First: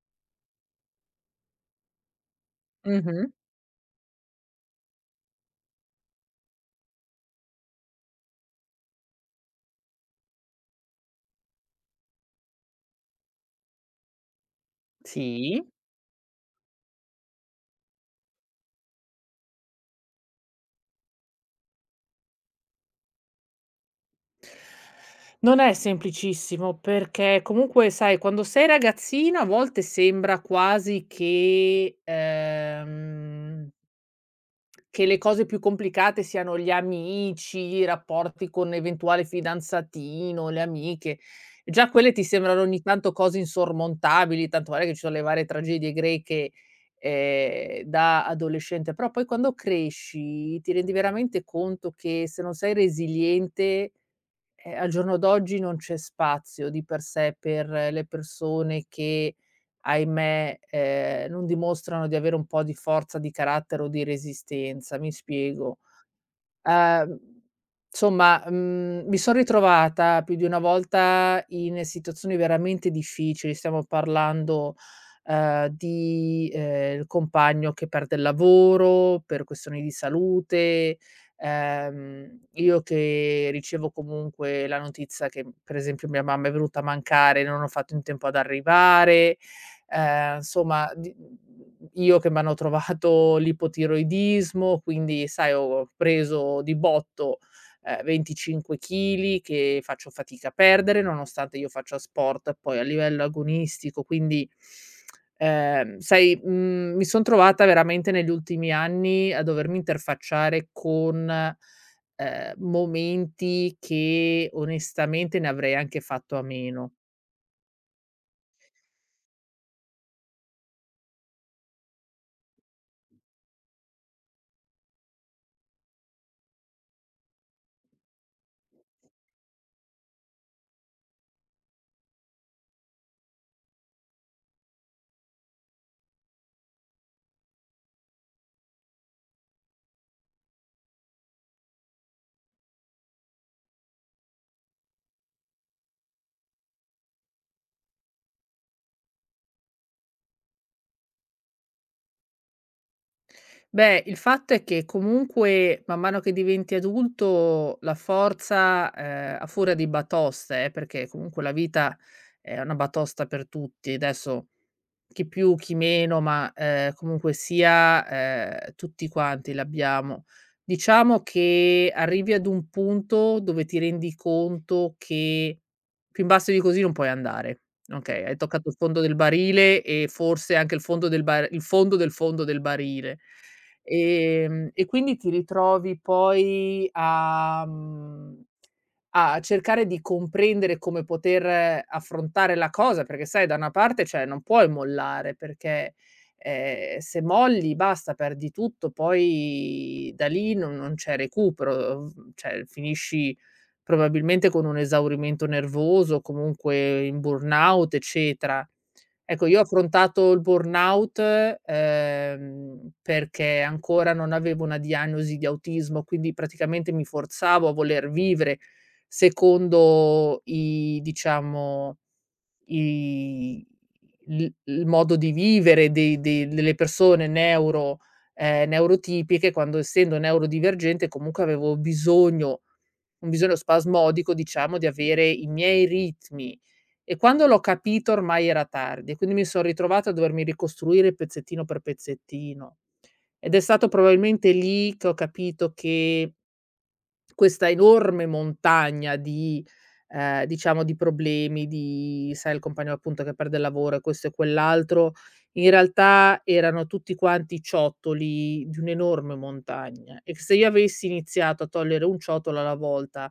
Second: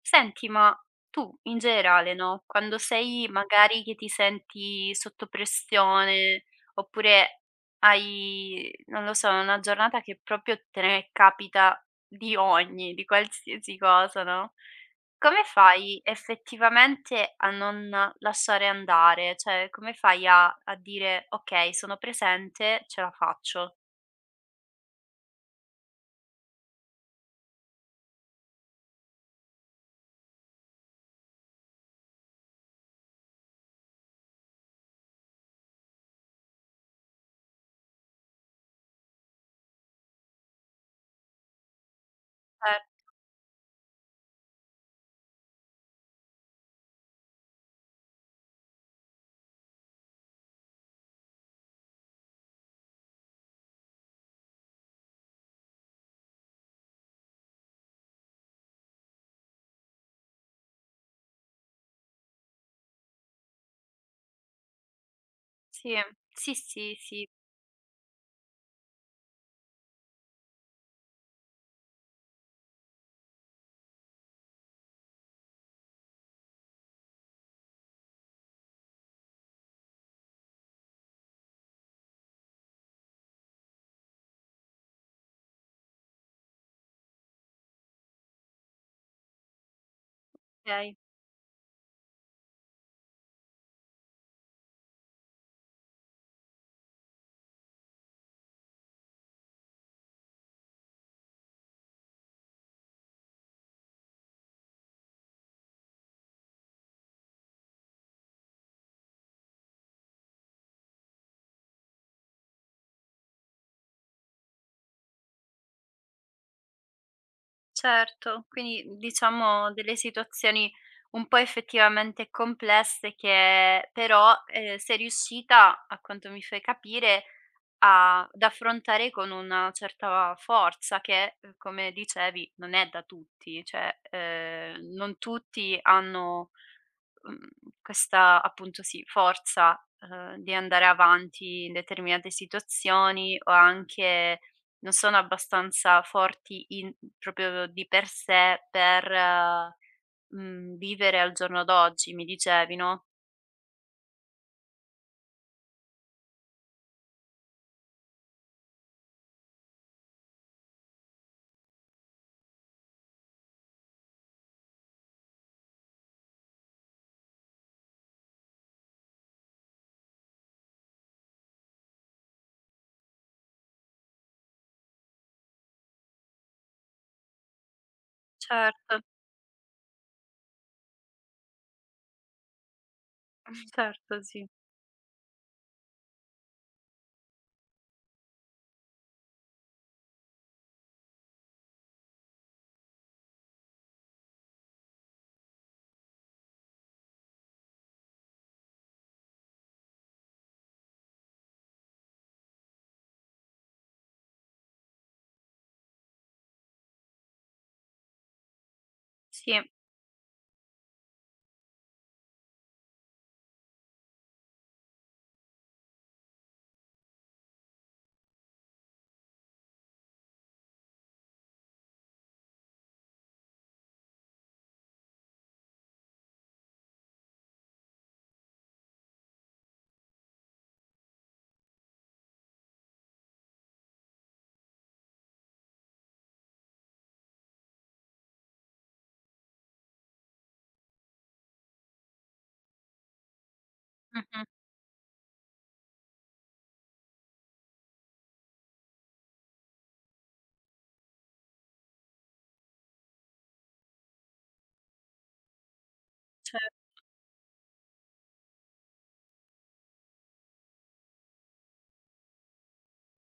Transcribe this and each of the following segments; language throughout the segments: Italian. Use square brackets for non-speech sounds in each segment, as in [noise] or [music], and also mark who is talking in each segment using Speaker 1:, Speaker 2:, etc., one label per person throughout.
Speaker 1: Senti, ma tu in generale, no, quando sei
Speaker 2: Mh-mh.
Speaker 1: magari che ti senti sotto pressione, oppure hai, non lo so, una giornata che proprio te ne capita di ogni, di qualsiasi cosa, no, come
Speaker 2: Sì.
Speaker 1: fai effettivamente a non lasciare andare? Cioè, come fai a dire: "Okay, sono presente, ce la faccio"?
Speaker 2: Non è semplicissimo perché comunque sai quando sei ragazzino a volte sembra quasi che che le cose più complicate siano gli amici, i rapporti con eventuale fidanzatino, le amiche. Già quelle ti sembrano ogni
Speaker 1: Eh,
Speaker 2: tanto cose insormontabili, tanto vale che ci sono le varie tragedie greche, da adolescente, però poi quando cresci ti rendi veramente conto che se non sei resiliente, al giorno d'oggi non c'è spazio di per sé per le persone che, ahimè, non dimostrano di avere un po' di forza di carattere o di resistenza. Mi spiego:
Speaker 1: sì, sì, sì,
Speaker 2: Ehm,
Speaker 1: sì,
Speaker 2: insomma, mi son ritrovata più di una volta in situazioni veramente difficili. Stiamo parlando, di, il compagno che perde il lavoro per questioni di salute, io che ricevo comunque la notizia che, per esempio, mia mamma è venuta a mancare, non ho fatto in tempo ad arrivare, insomma
Speaker 1: okay.
Speaker 2: di io che m'hanno trovato l'ipotiroidismo, quindi sai ho preso di botto, 25 chili che faccio fatica a perdere, nonostante io faccia sport poi a livello agonistico, quindi, sai, mi son trovata veramente negli ultimi anni a dovermi interfacciare con, momenti che onestamente ne avrei anche fatto a meno.
Speaker 1: Certo, quindi diciamo delle situazioni un po' effettivamente complesse che però, sei riuscita, a quanto mi fai capire, a ad affrontare con una certa forza che, come dicevi, non è da tutti, cioè, non tutti hanno, mhmm, questa appunto sì, forza, di andare avanti in determinate situazioni o anche non sono abbastanza forti in proprio di per sé per, vivere al giorno d'oggi, mi dicevi, no?
Speaker 2: Beh, il fatto è che comunque man mano che diventi adulto la forza, a furia di batoste, perché comunque la vita è una batosta per tutti, adesso chi più, chi meno, ma, comunque sia, tutti quanti l'abbiamo. Diciamo che arrivi ad un punto dove ti rendi conto che più in basso di così non puoi andare, okay, hai toccato il
Speaker 1: Certo,
Speaker 2: fondo del barile e forse anche il fondo del barile.
Speaker 1: [laughs] certo, sì.
Speaker 2: E quindi ti ritrovi poi a cercare di comprendere come poter affrontare la cosa, perché sai da una parte, cioè, non puoi mollare perché, se molli basta, perdi tutto, poi da lì non c'è recupero, cioè finisci probabilmente con un esaurimento nervoso, comunque in burnout, eccetera. Ecco,
Speaker 1: Sì,
Speaker 2: io ho affrontato il burnout, perché ancora non avevo una diagnosi di autismo, quindi praticamente mi forzavo a voler vivere secondo i diciamo, i il modo di vivere dei dei delle persone neurotipiche, quando essendo neurodivergente comunque avevo bisogno un bisogno spasmodico, diciamo, di avere i miei ritmi. E quando l'ho capito ormai era tardi, quindi mi son ritrovata a dovermi ricostruire pezzettino per pezzettino. Ed è stato
Speaker 1: mh-mh,
Speaker 2: probabilmente lì che ho capito che questa enorme montagna di diciamo di problemi, di sai il compagno appunto che perde il lavoro e questo e quell'altro, in realtà erano tutti quanti ciottoli di un'enorme montagna e se io avessi iniziato a togliere un ciotolo alla volta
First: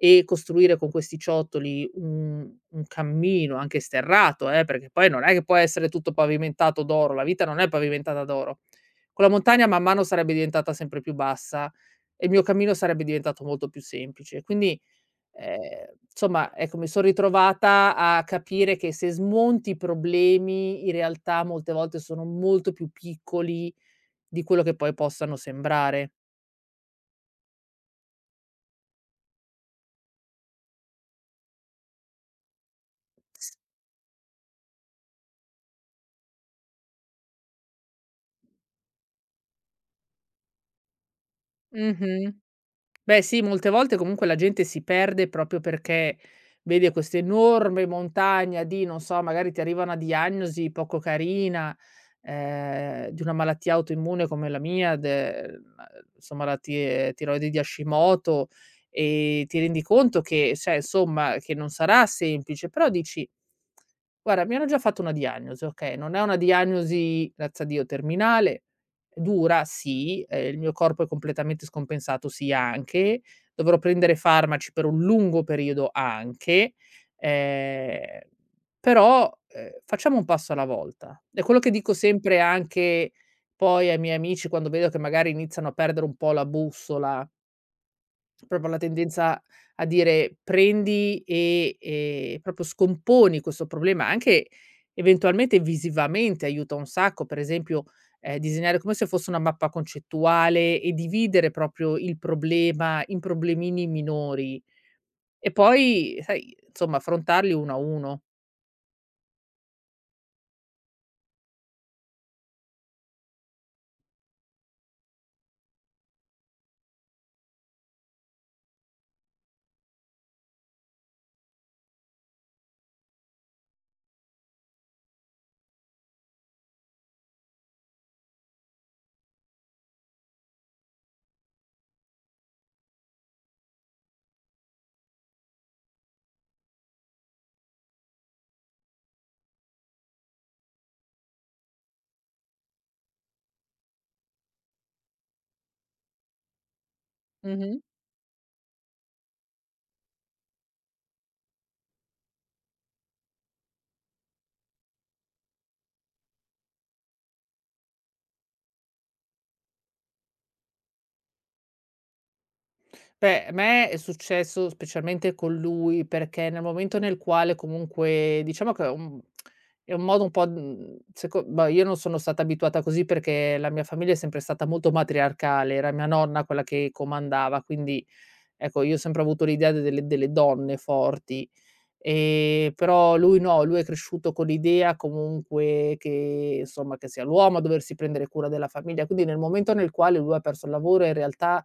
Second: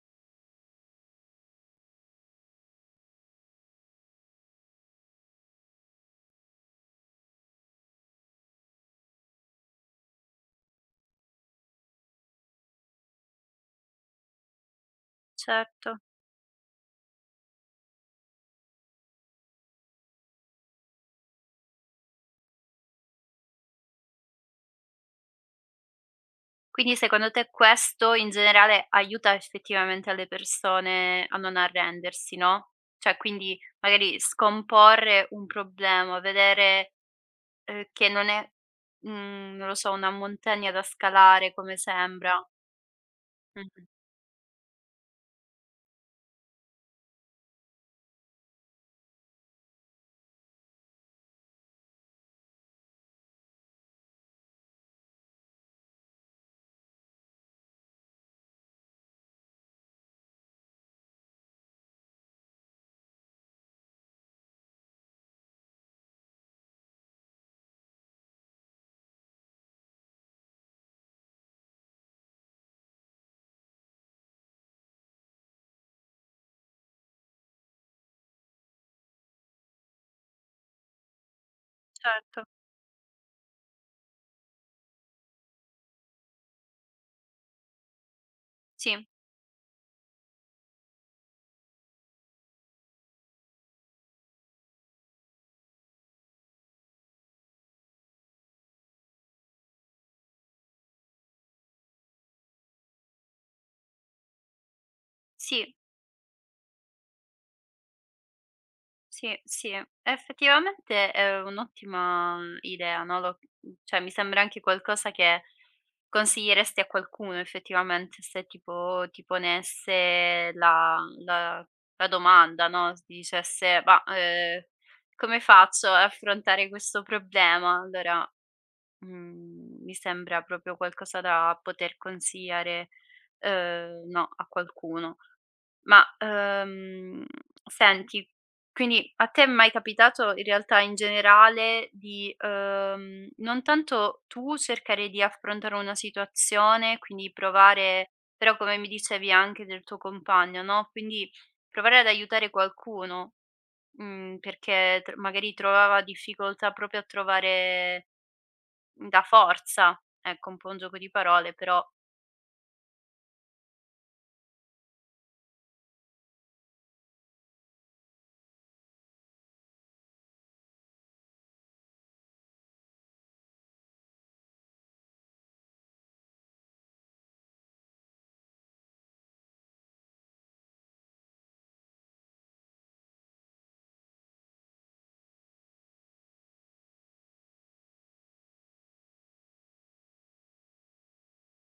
Speaker 2: e costruire con questi ciottoli un cammino anche sterrato, perché poi non è che può essere tutto pavimentato d'oro, la vita non è pavimentata d'oro. Quella montagna man mano sarebbe diventata sempre più bassa e il mio cammino sarebbe diventato molto più semplice. Quindi, ehm,
Speaker 1: certo.
Speaker 2: insomma, ecco, mi son ritrovata a capire che se smonti i problemi, in realtà molte volte sono molto più piccoli di quello che poi possano sembrare.
Speaker 1: Quindi secondo te questo in generale aiuta effettivamente alle persone a non arrendersi, no? Cioè
Speaker 2: S
Speaker 1: quindi magari scomporre un problema, vedere, che non è, non lo so, una montagna da scalare come sembra.
Speaker 2: Mh-mh. Beh sì, molte
Speaker 1: Mh-mh,
Speaker 2: volte comunque la gente si perde proprio perché vede quest'enorme montagna di, non so, magari ti arriva una diagnosi poco carina, di una malattia autoimmune come la mia, de insomma la ti tiroide di Hashimoto e ti rendi conto che cioè, insomma, che non sarà semplice, però dici: "Guarda, mi hanno già fatto una diagnosi, okay, non è una diagnosi, grazie a Dio, terminale, è dura sì, il mio corpo è completamente scompensato, sì anche, dovrò prendere farmaci per un lungo periodo anche, ehm, però, facciamo un passo alla volta". È quello che dico sempre
Speaker 1: certo,
Speaker 2: anche poi ai miei amici quando vedo che magari iniziano a perdere un po' la bussola. Proprio la
Speaker 1: sì.
Speaker 2: tendenza a dire: "Prendi e proprio scomponi questo problema", anche eventualmente visivamente aiuta un sacco, per esempio, disegnare come se fosse una mappa concettuale e dividere proprio il problema in problemini minori e
Speaker 1: Sì,
Speaker 2: poi, sai, insomma affrontarli uno a uno.
Speaker 1: sì, sì, effettivamente è un'ottima idea, no, lo cioè mi sembra anche qualcosa che consiglieresti a qualcuno effettivamente se tipo ti ponesse la la domanda, no, s dicesse: "Ma, come faccio ad affrontare questo problema?" Allora, mi sembra proprio qualcosa da poter consigliare, no, a qualcuno. Ma, senti, quindi a te è mai capitato in realtà in generale di, non tanto tu cercare di affrontare una situazione, quindi
Speaker 2: Mh-mh.
Speaker 1: provare però come mi dicevi anche del tuo compagno, no, quindi provare ad aiutare qualcuno, perché tr magari trovava difficoltà proprio a trovare la forza, ecco un po' un gioco di parole però
Speaker 2: Beh, a me è successo specialmente con lui, perché nel momento nel quale comunque diciamo che è un modo un po', seco boh, io non sono stata abituata così perché la mia famiglia è sempre stata molto matriarcale, era mia nonna quella che comandava, quindi ecco, io ho sempre avuto l'idea de delle delle donne forti. Però lui no, lui è cresciuto con l'idea comunque che insomma, che sia l'uomo a doversi prendere cura della famiglia. Quindi nel momento nel quale lui ha perso il lavoro, in realtà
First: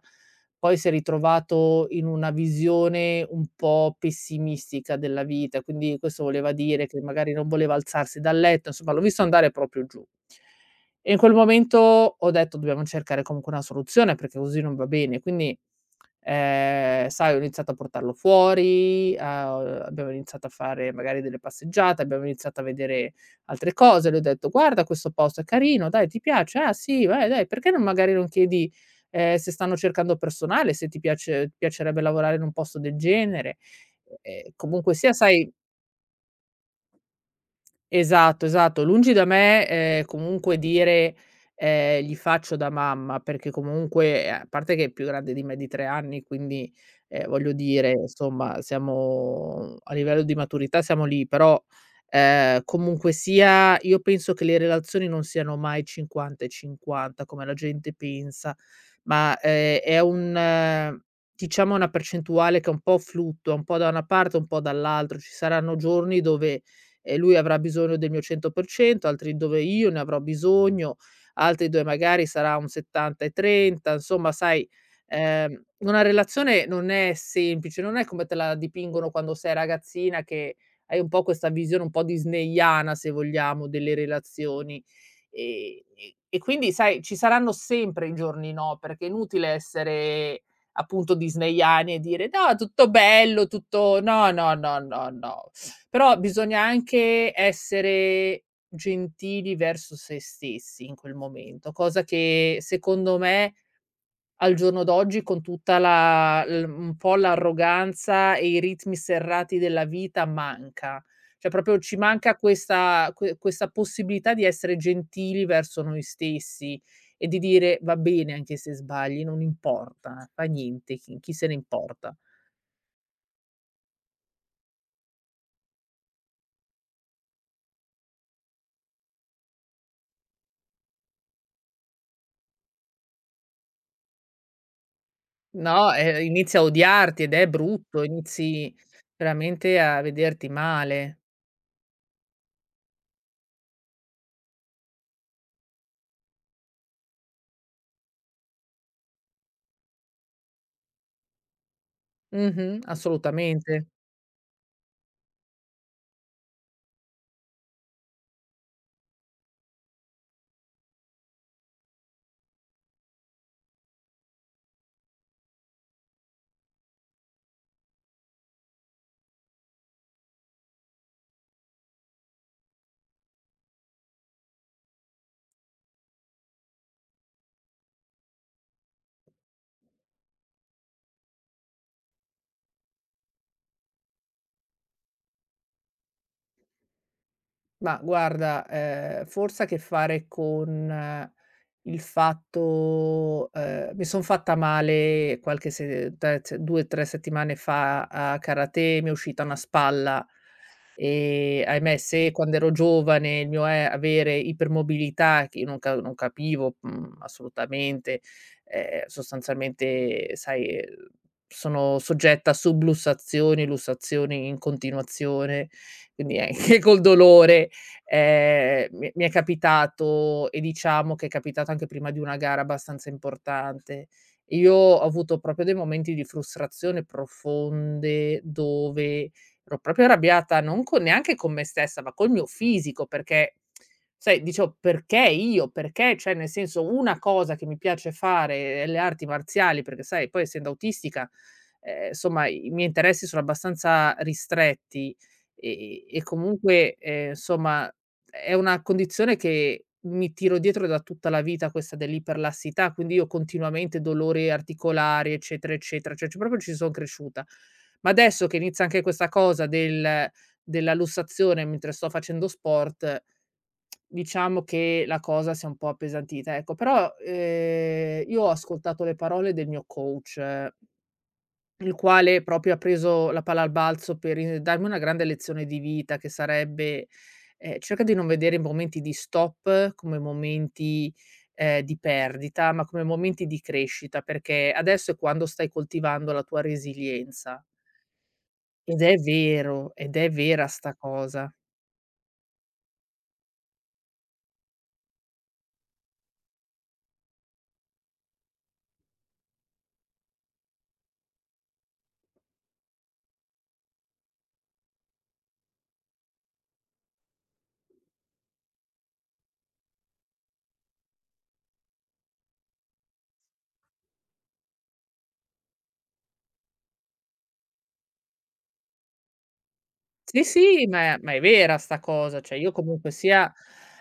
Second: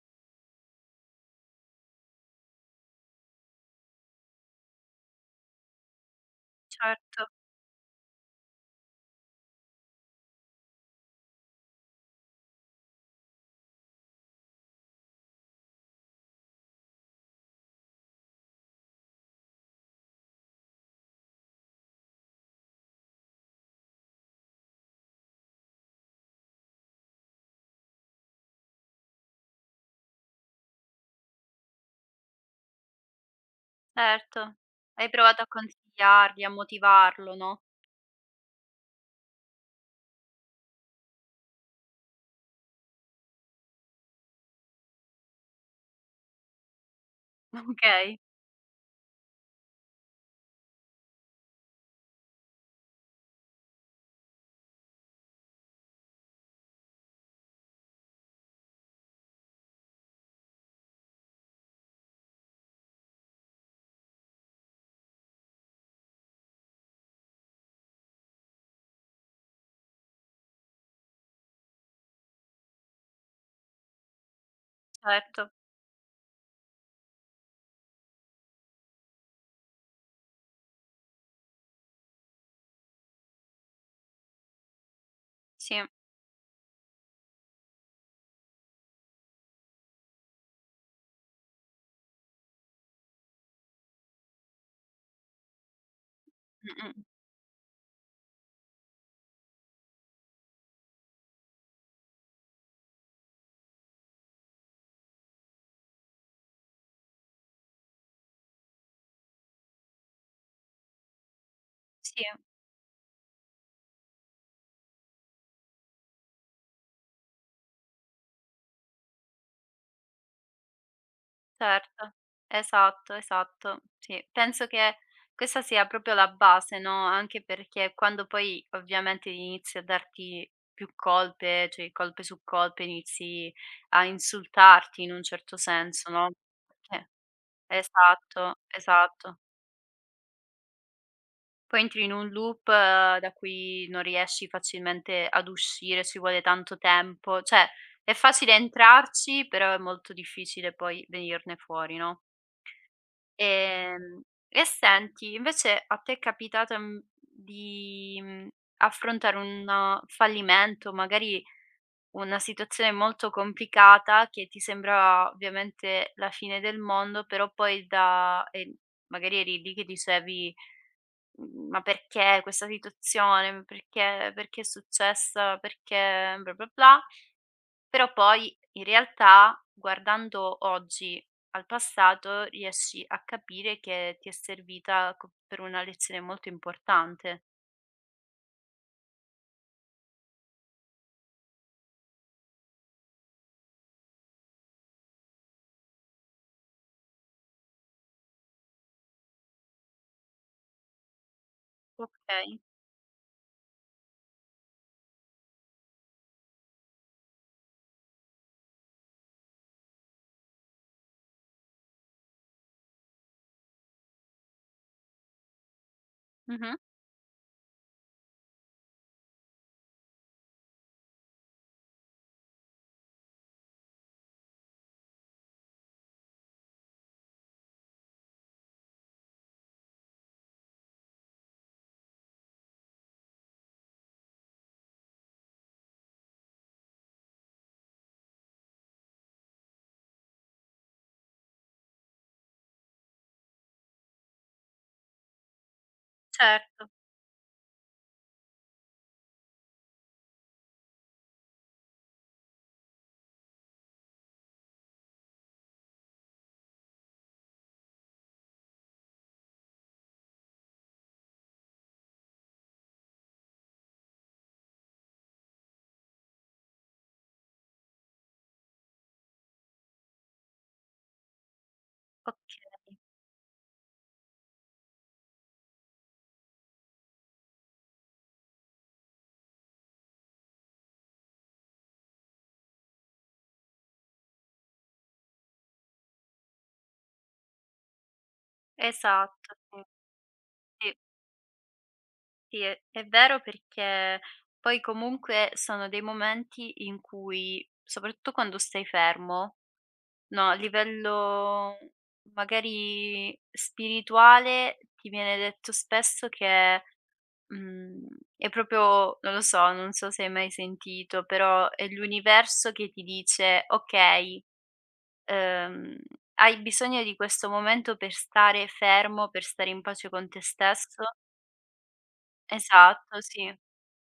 Speaker 2: poi si è ritrovato in una visione un po' pessimistica della vita, quindi questo voleva dire che
Speaker 1: certo,
Speaker 2: magari non voleva alzarsi dal letto, insomma l'ho visto andare proprio giù. E in quel momento ho detto: "Dobbiamo cercare comunque una soluzione perché così non va bene". Quindi sai, ho iniziato a portarlo fuori, a abbiamo iniziato a fare magari delle passeggiate, abbiamo iniziato a vedere altre cose. Le ho detto: "Guarda questo posto è carino, dai ti piace? Ah sì, vai dai, perché non magari non chiedi, se stanno cercando personale, se ti piace ti piacerebbe lavorare in un posto del genere".
Speaker 1: certo.
Speaker 2: Comunque
Speaker 1: Hai
Speaker 2: sia
Speaker 1: provato a
Speaker 2: sai.
Speaker 1: consigliargli, a motivarlo, no?
Speaker 2: Esatto, esatto. Lungi da me, comunque dire, "Gli faccio da mamma", perché comunque, a parte che è più grande di me di 3 anni, quindi, voglio dire,
Speaker 1: Okay,
Speaker 2: insomma, siamo a livello di maturità siamo lì, però, comunque sia, io penso che le relazioni non siano mai 50 e 50 come la gente pensa, ma, è un diciamo una percentuale che è un po' fluttua, un po' da una parte, un po' dall'altra. Ci saranno giorni dove lui avrà bisogno del mio 100%, altri dove io ne avrò bisogno, altri dove magari sarà un 70 e 30, insomma sai,
Speaker 1: certo,
Speaker 2: una relazione non è semplice, non è come te la dipingono quando sei ragazzina che hai un po' questa visione un po' disneyana, se vogliamo, delle relazioni.
Speaker 1: sì,
Speaker 2: E quindi sai, ci saranno sempre i giorni no, perché è inutile essere appunto disneyani e dire: "No, tutto bello, tutto", no, no, no, no, no. Però bisogna
Speaker 1: mh-mh,
Speaker 2: anche essere gentili verso se stessi in quel momento, cosa che secondo me al giorno d'oggi con tutta la l un po' l'arroganza e i ritmi serrati della vita manca. Cioè proprio ci
Speaker 1: sì,
Speaker 2: manca questa questa possibilità di essere gentili verso noi stessi e di dire: "Va bene anche se sbagli, non importa, fa niente, chi se ne
Speaker 1: certo,
Speaker 2: importa".
Speaker 1: esatto, esatto, sì. Penso che questa sia proprio la base, no, anche perché quando poi ovviamente inizi a darti più colpe, cioè colpe su colpe, inizi a insultarti in un certo
Speaker 2: No,
Speaker 1: senso, no,
Speaker 2: inizi a
Speaker 1: perché
Speaker 2: odiarti ed è brutto,
Speaker 1: esatto,
Speaker 2: inizi
Speaker 1: esatto.
Speaker 2: veramente a vederti male.
Speaker 1: Poi entri in un loop da cui non riesci facilmente ad uscire, ci vuole tanto tempo. Cioè, è facile entrarci, però è molto difficile poi venirne fuori, no.
Speaker 2: Mh-mh, assolutamente.
Speaker 1: Ehm, e senti, invece a te è capitato, di, affrontare un fallimento, magari una situazione molto complicata che ti sembra ovviamente la fine del mondo, però poi da magari eri lì che dicevi: "Mhmm, ma perché questa situazione? Perché è successa? Perché bla bla bla". Però poi in realtà guardando oggi al passato riesci a capire che ti è servita co per una lezione molto importante.
Speaker 2: Ma guarda, forse ha a che fare con il fatto, mi son fatta male qualche se tre se 2, 3 settimane fa a karate, mi è uscita una spalla e, ahimè, se quando
Speaker 1: Okay.
Speaker 2: ero giovane il mio è avere ipermobilità che io non capivo, assolutamente, sostanzialmente, sai, sono soggetta a sublussazioni, lussazioni in continuazione, quindi anche
Speaker 1: Mh-mh.
Speaker 2: [laughs] col dolore. Mi è capitato e diciamo che è capitato anche prima di una gara abbastanza importante. Io ho avuto proprio dei momenti di frustrazione profonde dove ero proprio arrabbiata, non con neanche con me stessa, ma col mio fisico, perché sai, dicevo: "Perché io? Perché?". Cioè, nel senso, una cosa che mi piace fare è le arti marziali, perché sai, poi essendo autistica, i miei interessi sono abbastanza ristretti e e
Speaker 1: Certo.
Speaker 2: comunque, somma è una condizione che mi tiro dietro da tutta la vita questa dell'iperlassità, quindi io continuamente dolori articolari, eccetera, eccetera, cioè ci proprio ci son cresciuta. Ma adesso che inizia anche questa cosa della lussazione mentre sto facendo sport, diciamo che la cosa si è un po' appesantita, ecco. Però, io ho ascoltato le parole del mio coach il quale proprio ha
Speaker 1: Okay.
Speaker 2: preso la palla al balzo per i darmi una grande lezione di vita che sarebbe, cerca di non vedere i momenti di stop come momenti, di perdita, ma come momenti di crescita, perché adesso è quando stai coltivando la tua resilienza. Ed è
Speaker 1: Esatto, sì,
Speaker 2: vero, ed è vera
Speaker 1: sì.
Speaker 2: 'sta cosa.
Speaker 1: Sì, è vero perché poi comunque sono dei momenti in cui, soprattutto quando stai fermo, no, a livello magari spirituale ti viene detto spesso che, mhmm, è proprio non lo so, non so se hai mai sentito, però è l'universo che ti dice: "Okay, ehm, hai bisogno di questo momento per stare fermo, per stare in pace con te
Speaker 2: Sì, sì, ma
Speaker 1: stesso".
Speaker 2: è ma è vera sta cosa, cioè io comunque
Speaker 1: Esatto,
Speaker 2: sia,
Speaker 1: sì.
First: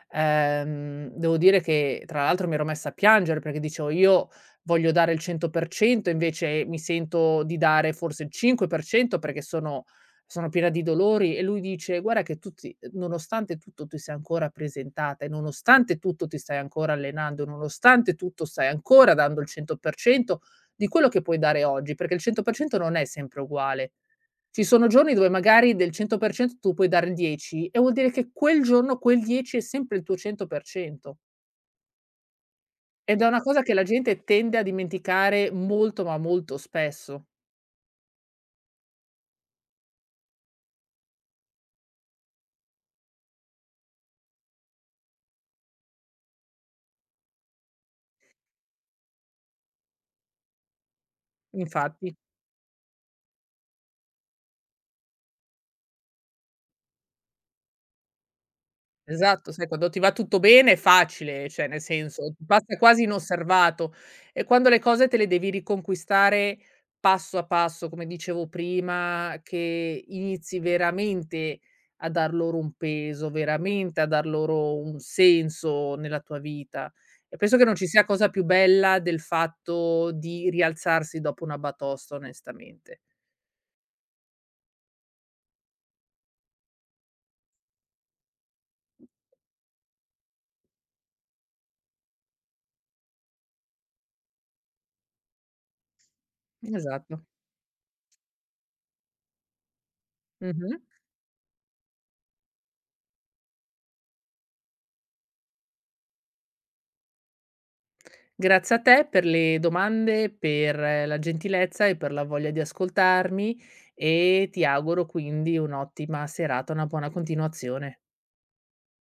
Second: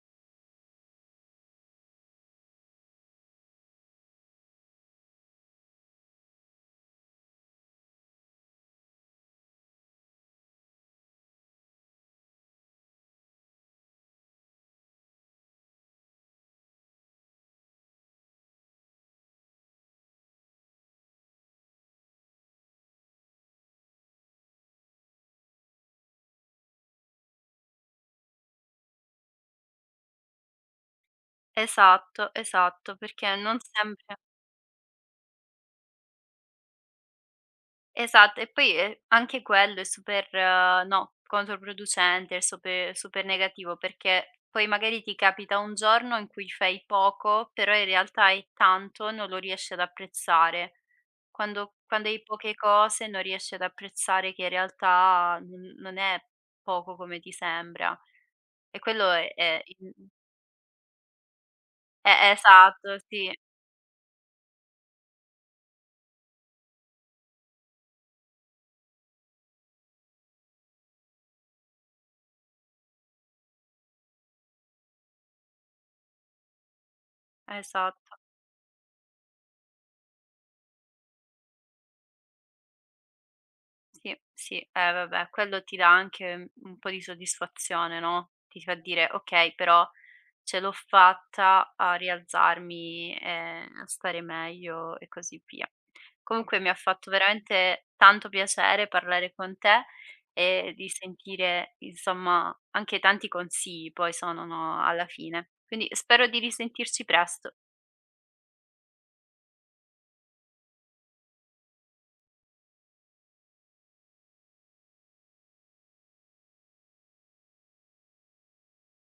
Speaker 2: devo dire che tra l'altro mi ero messa a piangere perché dicevo: "Io voglio dare il 100% invece mi sento di dare forse il 5% perché sono piena di dolori", e lui dice: "Guarda che tu ti nonostante tutto ti sei ancora presentata e nonostante tutto ti stai ancora allenando, nonostante tutto stai ancora dando il 100% di quello che puoi dare oggi, perché il 100% non è sempre uguale". Ci sono giorni dove magari del 100% tu puoi dare il 10 e vuol dire che quel giorno quel 10 è sempre il tuo 100%
Speaker 1: Esatto, esatto,
Speaker 2: ed è
Speaker 1: perché
Speaker 2: una
Speaker 1: non
Speaker 2: cosa che la
Speaker 1: sempre
Speaker 2: gente tende a dimenticare molto, ma molto spesso.
Speaker 1: esatto, e poi, anche quello è super no, controproducente, è super super negativo, perché poi magari ti capita un giorno in cui fai poco, però in realtà hai tanto, e non lo riesci ad apprezzare. Quando
Speaker 2: Infatti.
Speaker 1: hai poche cose non riesci ad apprezzare che in realtà n non è poco come ti sembra. E quello
Speaker 2: Esatto,
Speaker 1: è
Speaker 2: sai quando
Speaker 1: il
Speaker 2: ti va tutto bene è facile, cioè nel
Speaker 1: e
Speaker 2: senso passa
Speaker 1: esatto,
Speaker 2: quasi
Speaker 1: sì,
Speaker 2: inosservato e quando le cose te le devi riconquistare passo a passo, come dicevo prima, che inizi veramente a dar loro un peso, veramente a dar loro un senso nella tua vita. E penso che non ci sia
Speaker 1: esatto.
Speaker 2: cosa più bella del fatto di rialzarsi dopo una batosta onestamente.
Speaker 1: Sì, sì, eh vabbè, quello ti dà anche un po' di soddisfazione, no, ti fa dire: "Okay, però ce l'ho fatta a rialzarmi, a stare meglio e così via." Comunque mi ha fatto
Speaker 2: Esatto.
Speaker 1: veramente tanto piacere parlare con te e
Speaker 2: Mh-mh.
Speaker 1: di sentire, insomma, anche tanti consigli poi sono, no, alla fine. Quindi spero di risentirci presto.
Speaker 2: Grazie a te per le domande, per la gentilezza e per la voglia di ascoltarmi e ti auguro quindi un'ottima serata, una buona continuazione.